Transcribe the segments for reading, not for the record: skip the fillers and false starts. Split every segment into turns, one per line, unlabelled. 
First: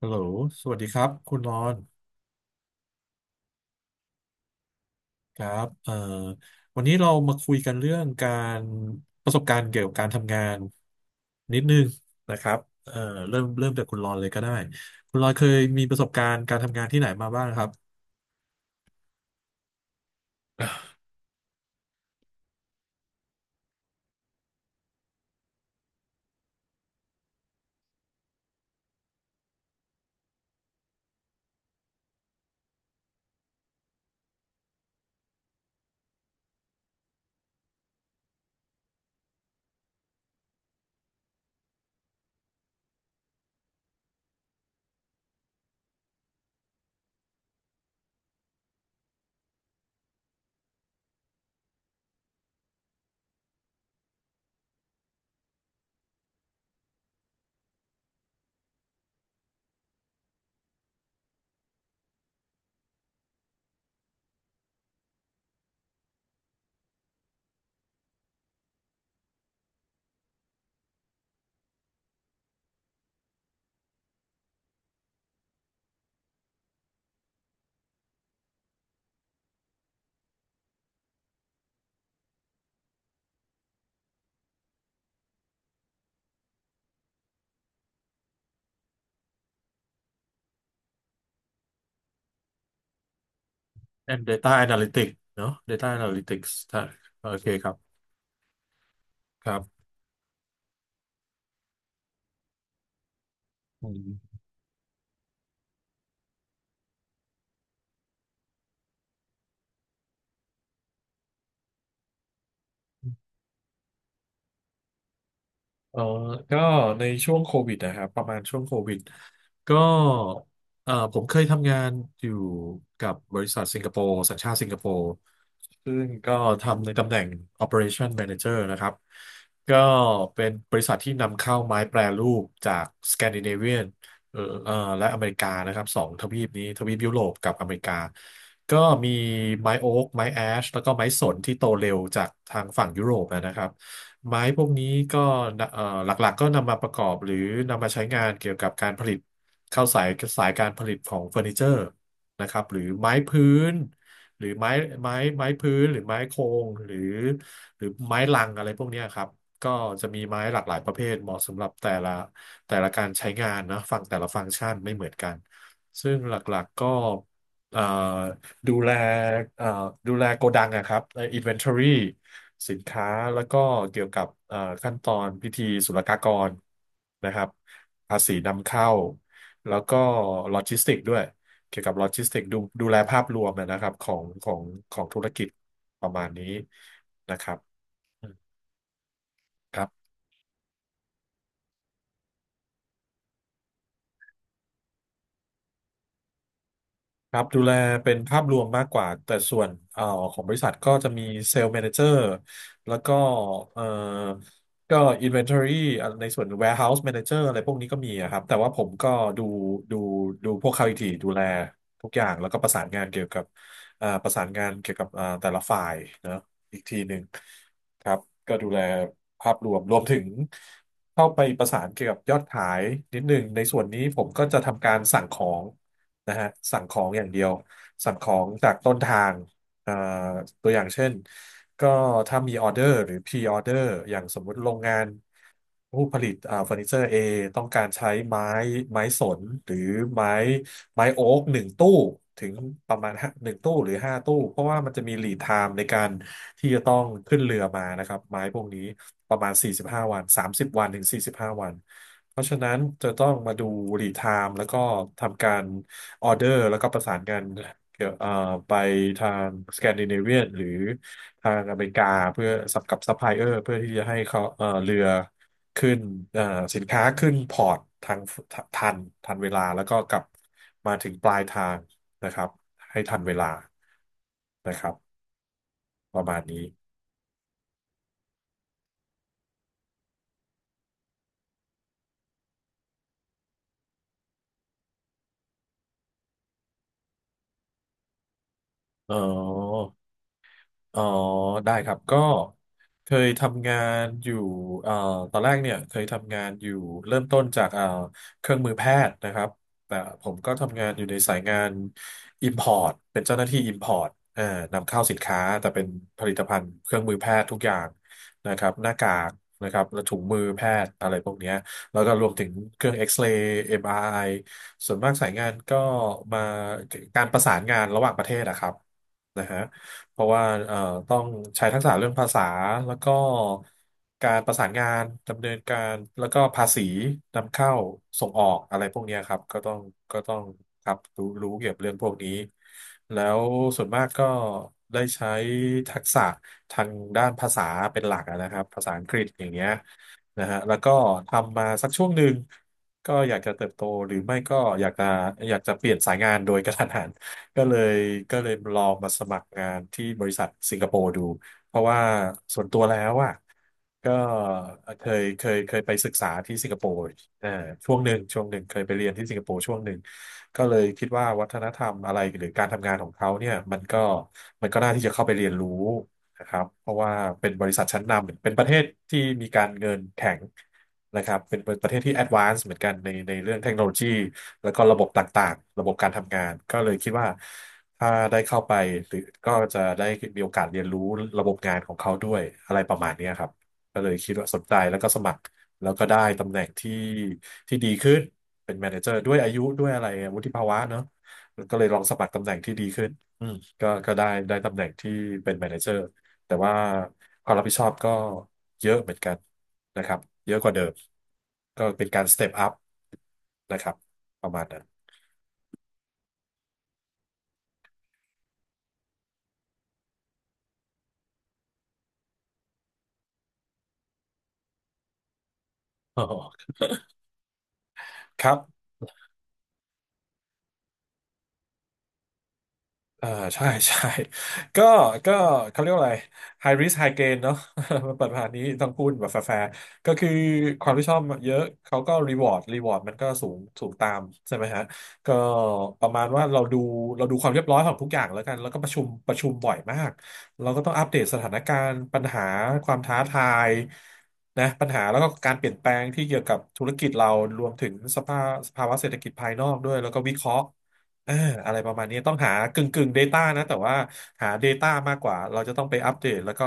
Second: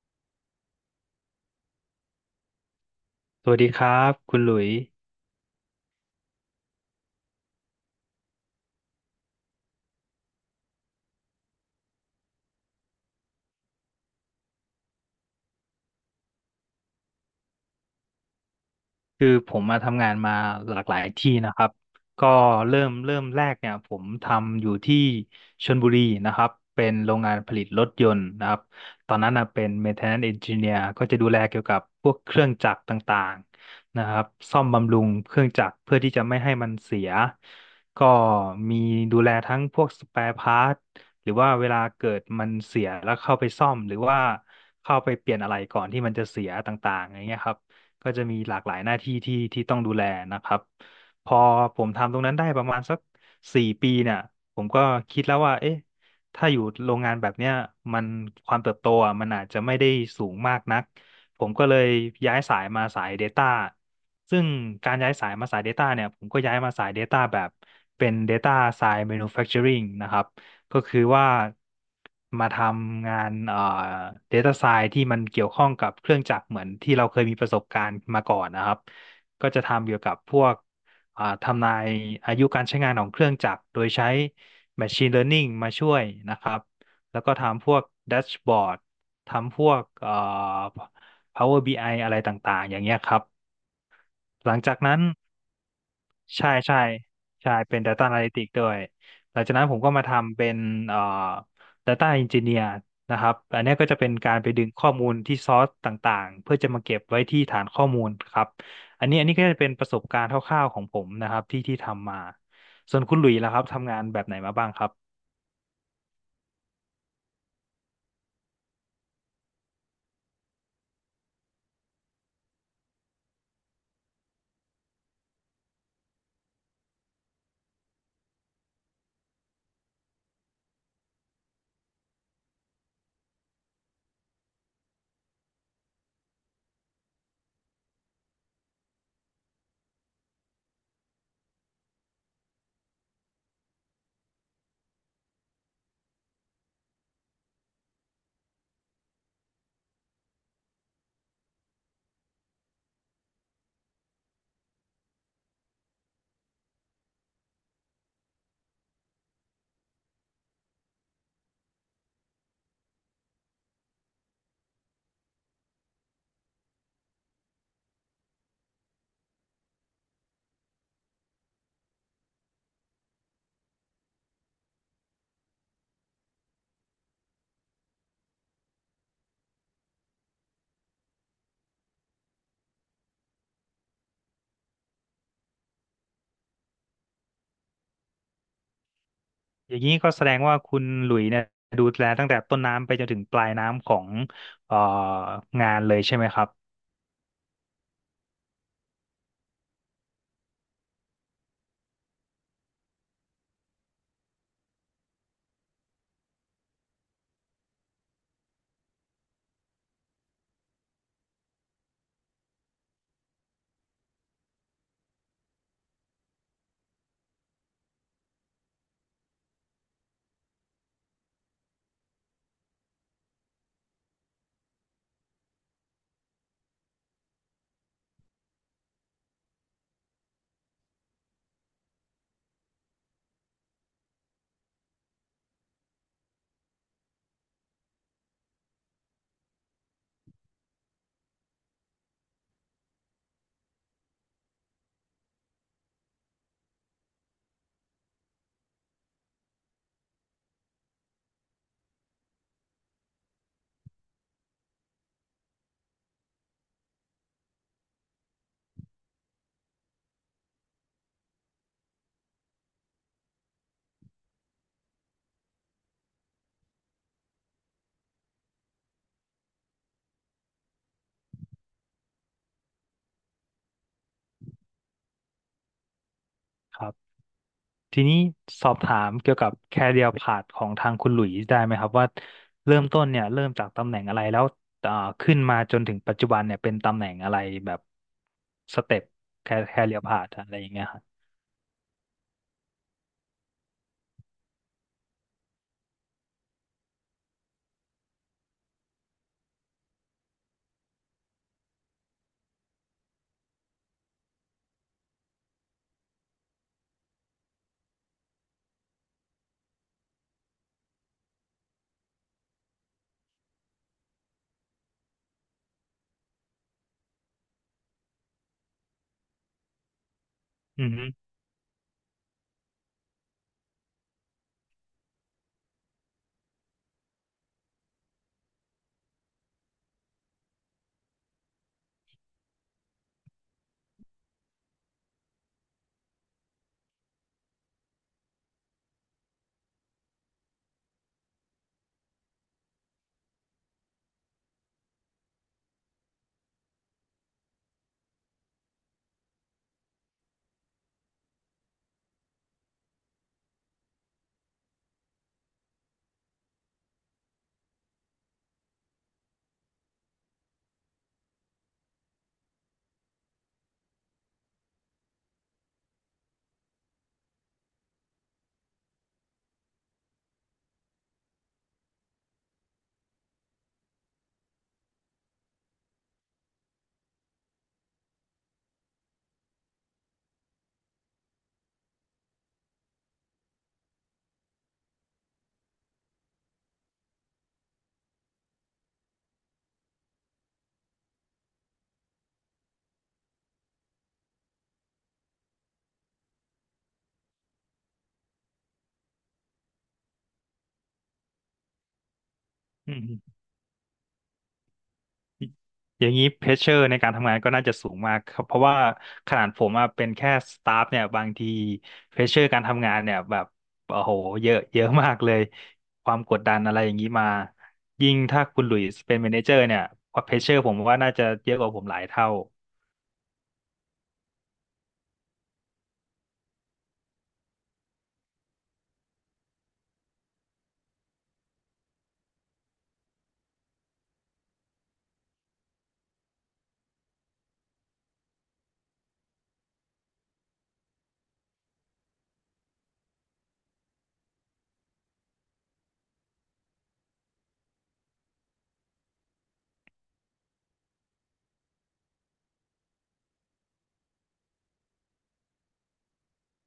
ฮัลโหลสวัสดีครับ คุณรอน
สวัสดีครับคุณหลุยส์
ครับวันนี้เรามาคุยกันเรื่องการประสบการณ์เกี่ยวกับการทำงานนิดนึงนะครับเอ่อเริ่มจากคุณรอนเลยก็ได้ คุณรอนเคยมีประสบการณ์การทำงานที่ไหนมาบ้างครับ
คือผมมาทำงานมาหลากหลายที่นะครับก็เริ่มแรกเนี่ยผมทำอยู่ที่ชลบุรีนะครับเป็นโรงงานผลิตรถยนต์นะครับตอนนั้นนะเป็น maintenance engineer ก็จะดูแลเกี่ยวกับพวกเครื่องจักรต่างๆนะครับซ่อมบำรุงเครื่องจักรเพื่อที่จะไม่ให้มันเสียก็มีดูแลทั้งพวกส p ปร e พาร์ทหรือว่าเวลาเกิดมันเสียแล้วเข้าไปซ่อมหรือว่าเข้าไปเปลี่ยนอะไรก่อนที่มันจะเสียต่างๆอย่างเงี้ยครับ ก็จะมีหลากหลายหน้าที่ที่ต้องดูแลนะครับพอผมทำตรงนั้นได้ประมาณสักสี่ปีเนี่ยผมก็คิดแล้วว่าเอ๊ะถ้าอยู่โรงงานแบบเนี้ยมันความเติบโตอ่ะมันอาจจะไม่ได้สูงมากนักผมก็เลยย้ายสายมาสาย Data ซึ่งการย้ายสายมาสาย Data เนี่ยผมก็ย้ายมาสาย Data แบบเป็น Data Science Manufacturing นะครับ ก็คือว่ามาทำงานdata science ที่มันเกี่ยวข้องกับเครื่องจักรเหมือนที่เราเคยมีประสบการณ์มาก่อนนะครับก็จะทำเกี่ยวกับพวกทำนายอายุการใช้งานของเครื่องจักรโดยใช้ machine learning มาช่วยนะครับแล้วก็ทำพวกแดชบอร์ดทำพวกPower BI ออะไรต่างๆอย่างเงี้ยครับ
and data
หลังจากนั้น
analytics เนอะ data
ใช่
analytics
ใช่
ถ้าโอเค
ใช่
ครั
เป็น
บ
Data Analytics ด้วยหลัง
ค
จา
รั
กนั้นผม
บ
ก็มาทำเป็นเอ่อ Data Engineer นะครับอันเนี้ยก็
อื
จะเป็นกา
ม
รไปดึงข้อมูลที่ซอสต่างๆเพื่อจะมาเก็บไว้ที่ฐานข้อมูลครับอันนี้ก็จะเป็นประสบการณ์คร่าวๆของผมนะครับที่ทำมาส่วนคุณหลุยส์ล่ะครับทำงานแบบไหนมาบ้างครับ
เออก็ในช่วงโควิดนะครับ ประมาณช่วงโควิด ก็เออผมเคยทำงานอยู่กับบริษัทสิงคโปร์สัญชาติสิงคโปร์ ซึ่งก็ทำในตำแหน่ง Operation Manager นะครับ ก็เป็นบริษัทที่นำเข้าไม้แปรรูปจากสแกนดิเนเวียนเออและอเมริกานะครับ สองทวีปนี้ทวีปยุโรปกับอเมริกา ก็มีไม้โอ๊กไม้แอชแล้วก็ไม้สนที่โตเร็วจากทางฝั่งยุโรปนะครับ ไม้พวกนี้ก็หลักๆก็นำมาประกอบหรือนำมาใช้งานเกี่ยวกับการผลิตเข้าสายสายการผลิตของเฟอร์นิเจอร์นะครับหรือไม้พื้นหรือไม้ไม้พื้นหรือไม้โครงหรือหรือไม้ลังอะไรพวกเนี้ยครับก็จะมีไม้หลากหลายประเภทเหมาะสำหรับแต่ละการใช้งานนะฟังแต่ละฟังก์ชันไม่เหมือนกันซึ่งหลักๆก็เอ่อ ดูแลเอ่อดูแลโกดังอะครับใน inventory สินค้า แล้วก็เกี่ยวกับขั้นตอนพิธีศุลกากรนะครับภาษีนำเข้า แล้วก็โลจิสติกด้วย เกี่ยวกับโลจิสติกดูแลภาพรวมนะครับของของธุรกิจประมาณนี้นะครับอืม
อ
ค
ย่าง
รั
นี้ก็
บ
แสดงว่าคุณหลุยส์เนี่ยดูแลตั้งแต่ต้นน้ำไปจนถึงปลายน้ำของเอ่องานเลยใช่ไหมครั
ครับดูแลเป็นภาพรวมมากกว่าแต่ส่วนของบริษัทก็จะมีเซลล์แมเนเจอร์แล้วก็เอ่อก็ Inventory อ่ะในส่วน Warehouse Manager อะไรพวกนี้ก็มีอะครับแต่ว่าผมก็ดูดูดูพวกเขาอีกทีดูแลทุกอย่างแล้วก็ประสานงานเกี่ยวกับประสานงานเกี่ยวกับแต่ละฝ่ายเนอะอีกทีหนึ่งครับก็ดูแลภาพรวมรวมถึงเข้าไปประสานเกี่ยวกับยอดขายนิดหนึ่งในส่วนนี้ผมก็จะทำการสั่งของ นะฮะสั่งของอย่างเดียวสั่งของจากต้นทางเอ่อตัวอย่างเช่นก็ถ้ามีออเดอร์หรือพรีออเดอร์อย่างสมมุติโรงงานผู้ผลิตเฟอร์นิเจอร์ A ต้องการใช้ไม้ไม้สนหรือไม้ไม้โอ๊กหนึ่งตู้ถึงประมาณห้าหนึ่งตู้หรือห้าตู้เพราะว่ามันจะมีลีดไทม์ในการที่จะต้องขึ้นเรือมานะครับไม้พวกนี้ประมาณ45วัน30วันถึง45วันเพราะฉะนั้นจะต้องมาดูรีไทม์แล้วก็ทำการ ออเดอร์แล้วก็ประสานกันเกี่ยวไปทางสแกนดิเนเวียนหรือทางอเมริกาเพื่อสับกับซัพพลายเออร์เพื่อที่จะให้เขาเรือขึ้นเอ่อสินค้าขึ้นพอร์ตทางทันทันเวลาแล้วก็กลับมาถึงปลายทางนะครับให้ทันเวลานะครับประมาณนี้
บ ทีนี้สอบถามเกี่ยวกับ career path ของทางคุณหลุยส์ได้ไหมครับว่าเริ่มต้นเนี่ยเริ่มจากตำแหน่งอะไรแล้วเอ่อขึ้นมาจนถึงปัจจุบันเนี่ยเป็นตำแหน่งอะไรแบบสเต็ป
อ๋อ
career path อะไรอย่างเงี้ยค
อ๋อ
รับ
ได้ครับก็เคยทำงานอยู่เอ่อตอนแรกเนี่ยเคยทำงานอยู่เริ่มต้นจากเครื่องมือแพทย์นะครับแต่ผมก็ทำงานอยู่ในสายงาน Import เป็นเจ้าหน้าที่ Import นำเข้าสินค้าแต่เป็นผลิตภัณฑ์เครื่องมือแพทย์ทุกอย่างนะครับหน้ากากนะครับและถุงมือแพทย์อะไรพวกเนี้ยแล้วก็รวมถึงเครื่องเอ็กซเรย์ MRI ส่วนมากสายงานก็มาการประสานงานระหว่างประเทศนะครับนะฮะ เพราะว่า
อืมฮึ
ต้องใช้ทักษะเรื่องภาษาแล้วก็การประสานงานดำเนินการแล้วก็ภาษีนำเข้าส่งออกอะไรพวกเนี้ยครับก็ต้องครับรู้เกี่ยวกับเรื่องพวกนี้แล้วส่วนมากก็ได้ใช้ทักษะทางด้านภาษาเป็นหลักอะนะครับภาษาอังกฤษอย่างเงี้ยนะฮะแล้วก็ทำมาสักช่วงหนึ่งก็อยากจะเติบโตหรือไม่ก็อยากจะอยากจะเปลี่ยนสายงานโดยกระทันหัน ก็เลยก็เลยลองมาสมัครงานที่บริษัทสิงคโปร์ดูเพราะว่าส่วนตัวแล้วอ่ะก็เคยไปศึกษาที่สิงคโปร์เอ่อช่วงหนึ่งเคยไปเรียนที่สิงคโปร์ช่วงหนึ่งก็เลยคิดว่าวัฒนธรรมอะไรหรือการทำงานของเขาเนี่ยมันก็น่าที่จะเข้าไปเรียนรู้ นะครับเพราะว่าเป็นบริษัทชั้นนำเป็นประเทศที่มีการเงินแข็งนะครับเป็นประเทศที่แอดวานซ์เหมือนกันในเรื่องเทคโนโลยีแล้วก็ระบบต่างๆระบบการทำงานก็เลยคิดว่าถ้าได้เข้าไปหรือก็จะได้มีโอกาสเรียนรู้ระบบงานของเขาด้วยอะไรประมาณเนี้ยครับก็เลยคิดว่าสนใจแล้วก็สมัครแล้วก็ได้ตำแหน่งที่ดีขึ้นเป็นแมเนเจอร์ด้วยอายุด้วยอะไรวุฒิภาวะเนาะก็เลยลองสมัครตำแหน่งที่ดีขึ้นอืมก็ได้ตำแหน่งที่เป็นแมเนเจอร์ แต่ว่าความรับผิดชอบก็เยอะเหมือนกันนะครับเยอะกว่าเดิมก็เป็นการสเต็ปอัพ
อืมฮึ
นะครับประมาณนั้น
อย่างนี้เพรสเชอร์ในการทำงานก็น่าจะสูงมากครับเพราะว่าขนาดผมอะเป็นแค่สตาฟเนี่ยบางทีเพรสเชอร์การทำงานเนี่ยแบบโอ้โหเยอะเยอะมากเลยความกดดันอะไรอย่างนี้มายิ่งถ้า
ครับ
คุณหลุยส์เป็น m ม n นเจอร์เนี่ยเพรสเชอร์ผมว่าน่าจะเยอะกว่าผมหลายเท่า
เออใช่ ใช่ ก็ก็เขาเรียกว่าอะไร high risk high gain เนอะ มันเปิดผ่านนี้ต้องพูดแบบแฟร์ๆก็คือความที่ชอบเยอะเขาก็ reward มันก็สูงตามใช่ไหมฮะก็ประมาณว่าเราดูความเรียบร้อยของทุกอย่างแล้วกันแล้วก็ประชุมบ่อยมากเราก็ต้องอัปเดตสถานการณ์ปัญหาความท้าทายนะปัญหาแล้วก็การเปลี่ยนแปลงที่เกี่ยวกับธุรกิจเรารวมถึงสภาวะเศรษฐกิจภายนอกด้วยแล้วก็วิเคราะห์ เออะไรประมาณนี้ต้องหากึ่ง Data นะแต่ว่าหา Data มากกว่าเราจะต้องไปอัปเดตแล้วก็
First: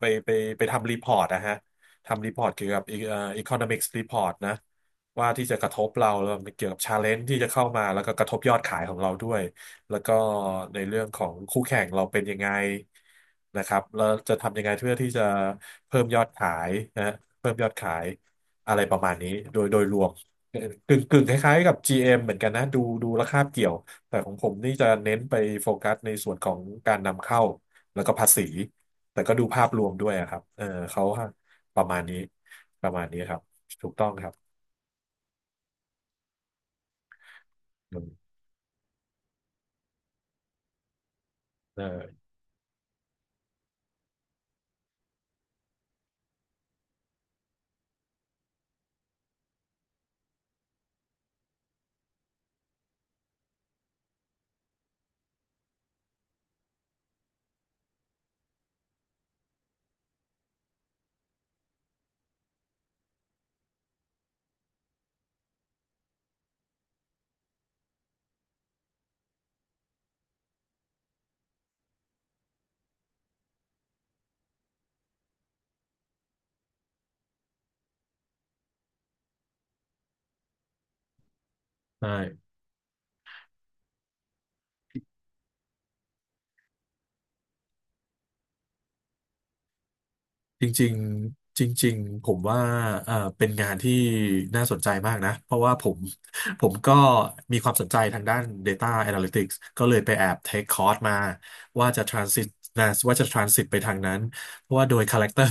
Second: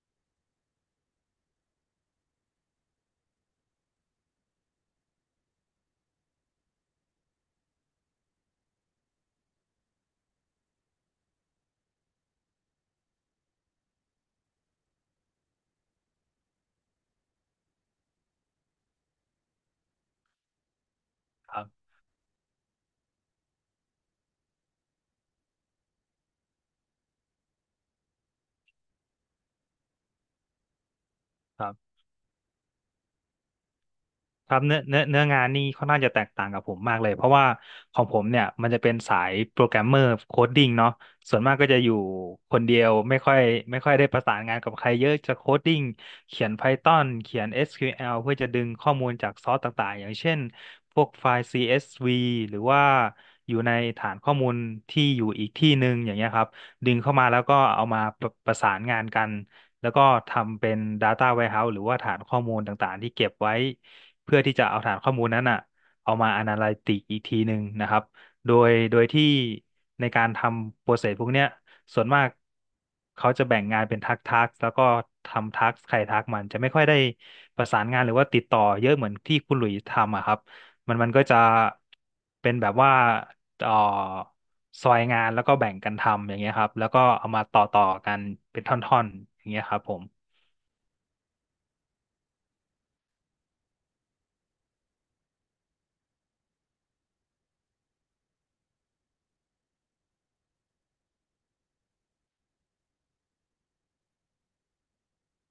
ไปไปไปทำรีพอร์ตนะฮะทำรีพอร์ตเกี่ยวกับeconomics report นะว่าที่จะกระทบเราแล้วมันเกี่ยวกับ challenge ที่จะเข้ามาแล้วก็กระทบยอดขายของเราด้วยแล้วก็ในเรื่องของคู่แข่งเราเป็นยังไงนะครับแล้วจะทำยังไงเพื่อที่จะเพิ่มยอดขายนะเพิ่มยอดขายอะไรประมาณนี้โดยรวมกึ่งคล้า
ค
ย
รั
ๆกับ
บ
GM เอ็มเหมือนกันนะดูแล้วคาบเกี่ยว แต่ของผมนี่จะเน้นไปโฟกัสในส่วนของการนำเข้าแล้วก็ภาษีแต่ก็ดูภาพรวมด้วยอะครับเออเขา
ครั
ประ
บ
มาณนี้ประมาณนี้ครับถูกต้องครับ
ครับเนื้องานนี่ค่อนข้างจะแตกต่างกับผมมากเลยเพราะว่าข
อื
องผม
ม
เนี่ยมันจะเป็นสายโปรแกรมเมอร์โคดดิ้งเนาะส่วนมากก็จะ
เอ
อยู่
อ
คนเดียวไม่ค่อยได้ประสานงานกับใครเยอะจะโคดดิ้งเขียน Python เขียน SQL เพื่อจะดึงข้อมูลจากซอสต่างๆอย่างเช่นพวกไฟล์ CSV หรือว่าอยู่ในฐานข้อมูลที่อยู่อีกที่หนึ่งอย่างเงี้ยครับดึงเข้ามาแล้วก็เอามาประประสานงานกัน แล้วก็ทำเป็น Data Warehouse หรือว่าฐานข้อมูลต่างๆที่เก็บไว้เพื่อที่จะเอาฐานข้อมูลนั้นอ่ะเอามา Analytic อีกทีหนึ่งนะครับโดยที่ในการทำโปรเซสพวกเนี้ยส่วนมากเขาจะแบ่งงานเป็นทักทักแล้วก็ทำทักใครทักมันจะไม่ค่อยได้ประสานงานหรือว่าติดต่อเยอะเหมือนที่คุณหลุยส์ทำอะครับมันก็จะ
ใช่
เป็นแบบว่า เอ่อซอยงานแล้วก็แบ่งกันทำอย่างเงี้ยครับแล้วก็เอามาต่อกันเป็นท่อนๆอย่างเงี้ยครับผม
จริงๆจริงๆผมว่าเป็นงานที่น่าสนใจมากนะเพราะว่าผม ผมก็มีความสนใจทางด้าน Data Analytics ก็เลยไปแอบเทคคอร์สมาว่าจะ transit นะว่าจะ transit ไปทางนั้นเพราะว่าโดย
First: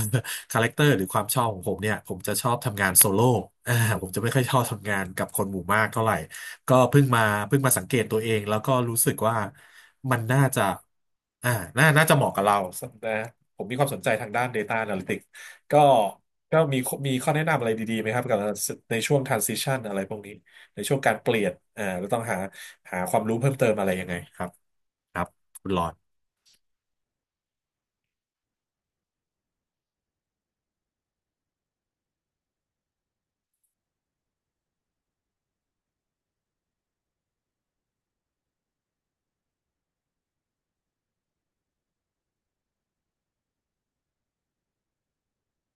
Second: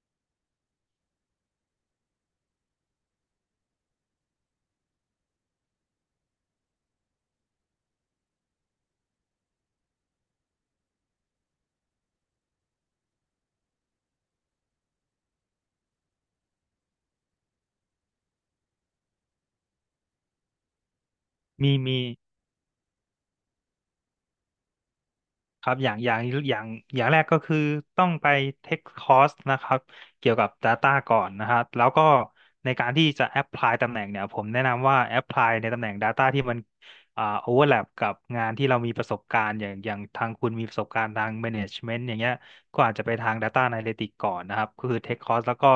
คาแรคเตอร์ หรือความชอบของผมเนี่ยผมจะชอบทำงานโซโล่อ่าผมจะไม่ค่อยชอบทำงานกับคนหมู่มากเท่าไหร่ ก็เพิ่งมาเพิ่งมาสังเกตตัวเองแล้วก็รู้สึกว่ามันน่าจะอ่าน่าจะเหมาะกับเรานะผมมีความสนใจทางด้าน Data Analytics ก็ก็มีข้อแนะนำอะไรดีๆไหมครับกับในช่วง transition อะไรพวกนี้ในช่วงการเปลี่ยน
มีมี
เราต้องหาหาความรู้เพิ่มเติมอะไรยังไงครับครับ
ค
คุณ
รับ
หลอด
อย่างแรกก็คือต้องไปเทคคอร์สนะครับเกี่ยวกับ Data ก่อนนะครับแล้วก็ในการที่จะ Apply ตำแหน่งเนี่ยผมแนะนำว่า Apply ในตำแหน่ง Data ที่มันoverlap กับงานที่เรามีประสบการณ์อย่างทางคุณมีประสบการณ์ทาง Management อย่างเงี้ยก็อาจจะไปทาง Data Analytics ก่อนนะครับก็คือเทคคอร์สแล้วก็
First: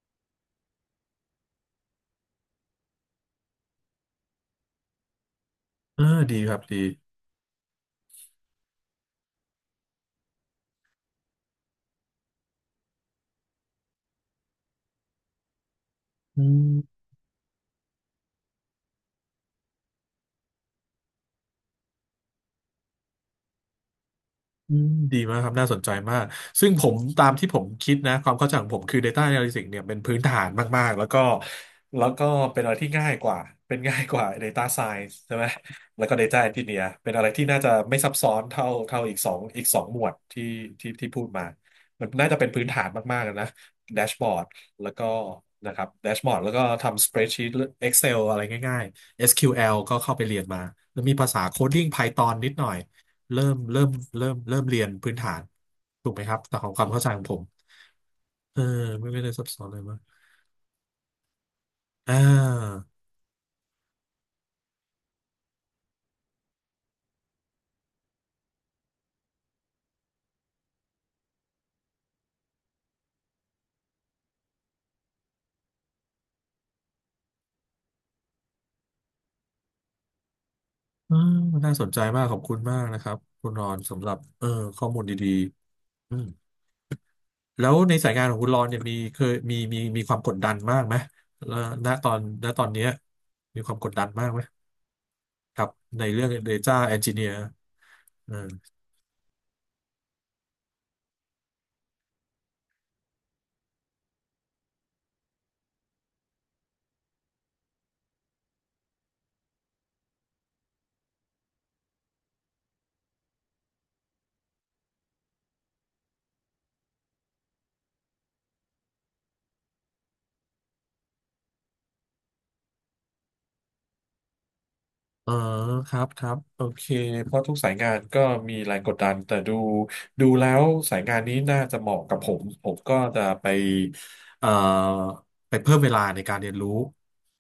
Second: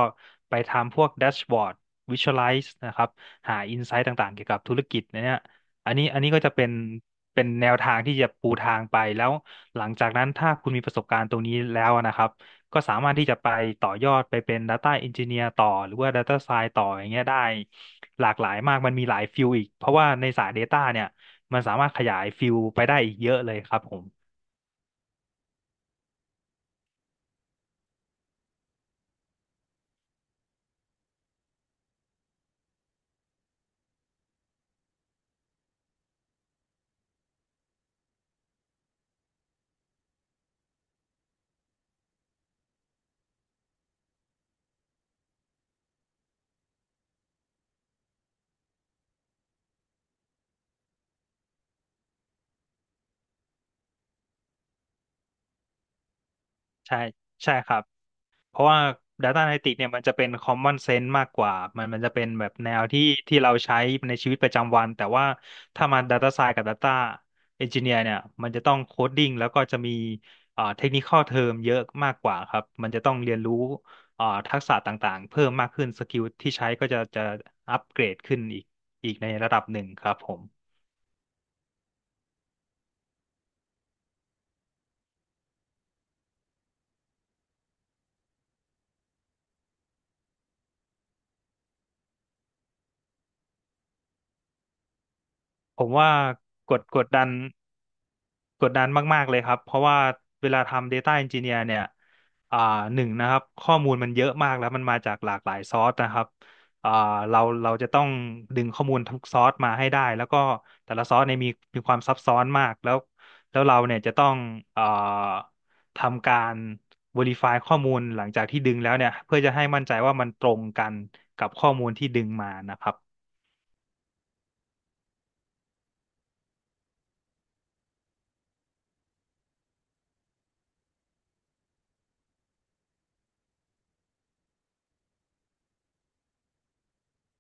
ไปทำพวก Dashboard Visualize นะครับหา Insight ต่างๆเกี่ยวกับธุรกิจเนี่ย อัน
เออ
นี้อันนี้
ดี
ก็
ค
จะ
รับดี
เป็นแนวทางที่จะปูทางไปแล้วหลังจากนั้นถ้าคุณมีประสบการณ์ตรงนี้แล้วนะครับก็สามารถที่จะไปต่อยอดไปเป็น Data Engineer ต่อหรือว่า Data
อื
Science ต่ออ
ม
ย่างเงี้ยได้หลากหลายมากมันมีหลายฟิลอีกเพราะว่าในสาย Data เนี่ยมันสามารถขยายฟิลไปได้อีกเยอะเลยครับผม
อืมดีมากครับน่าสนใจมากซึ่งผมตามที่ผมคิดนะความเข้าใจของผมคือ Data Analytics เนี่ยเป็นพื้นฐานมากๆแล้วก็เป็นอะไรที่ง่ายกว่าเป็นง่ายกว่า Data Science ใช่ไหมแล้วก็ Data Engineer เป็นอะไรที่น่าจะไม่ซับซ้อนเท่าอีกสองหมวดที่ที่พูดมามันน่าจะเป็นพื้นฐานมากๆนะแดชบอร์ดแล้วก็นะครับแดชบอร์ดแล้วก็ทำสเปรดชีต Excel อะไรง่ายๆ SQL ก็เข้าไปเรียนมาแล้วมีภาษาโคดดิ้ง Python นิดหน่อย เริ่มเริ่มเริ่มเรียนพื้นฐานถูกไหมครับแต่ของความ
ใช่
เข้าใจของผม
ใช่ครับ เพ
เออ
ราะว่า
ไม่ได้
Data
ซับซ้อนเล
Analytics
ย
เนี่ย
มา
มั
ก
นจะเป็น common sense มากกว่ามันจะ
อ่
เป็นแบบแนว
า
ที่ที่เราใช้ในชีวิตประจำวันแต่ว่าถ้ามา Data Science กับ Data Engineer เนี่ยมันจะต้อง coding แล้วก็จะมีtechnical term เยอะมากกว่าครับมันจะต้องเรียนรู้ทักษะต่างๆเพิ่มมากขึ้นสกิลที่ใช้ก็จะอัปเกรดขึ้นอีกในระดับหนึ่งครับผม
อ่าน่าสนใจมากขอบคุณมากนะครับคุณรอนสำหรับข้อมูลดีๆอืมแล้วในสายงานของคุณรอนเนี่ยเคยมีมีความกดดันมากไหมแล้วณตอนเนี้ยมีความกดดันมากไหมครับ
ผม
ใน
ว่า
เรื่อง Data
กด
Engineer เออ
กดดันมากๆเลยครับเพราะว่าเวลาทำ Data Engineer เนี่ยอ่าหนึ่งนะครับข้อมูลมันเยอะมากแล้วมันมาจากหลากหลายซอร์สนะครับอ่าเราจะต้องดึงข้อมูลทุกซอร์สมาให้ได้แล้วก็แต่ละซอร์สเนี่ยมีมีความซับซ้อนมากแล้วแล้วเราเนี่ยจะต้องอ่าทำการ Verify ข้อมูลหลังจากที่ดึงแล้วเนี่ยเพื่อจะให้มั่นใจว่ามันตรงกันกับข้อมูลที่ดึงมานะครับ
อ๋อครับครับโอเคเพราะทุกสายงานก็มีแรงกดดันแต่ดูแล้วสายงานนี้น่าจะเหมาะกับผมผมก็จะไปเอ่อไปเพิ่มเวลาในการเรียนรู้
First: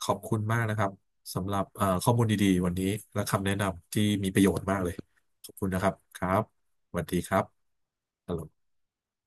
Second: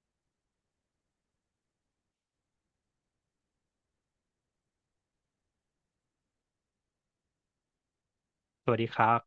ขอบคุณมากนะครับสำหรับข้อมูลดีๆวันนี้และคำแนะนำที่มีประโยชน์มากเลยขอบคุณนะครับครับสวัสดีครับ
สวัสดีครับ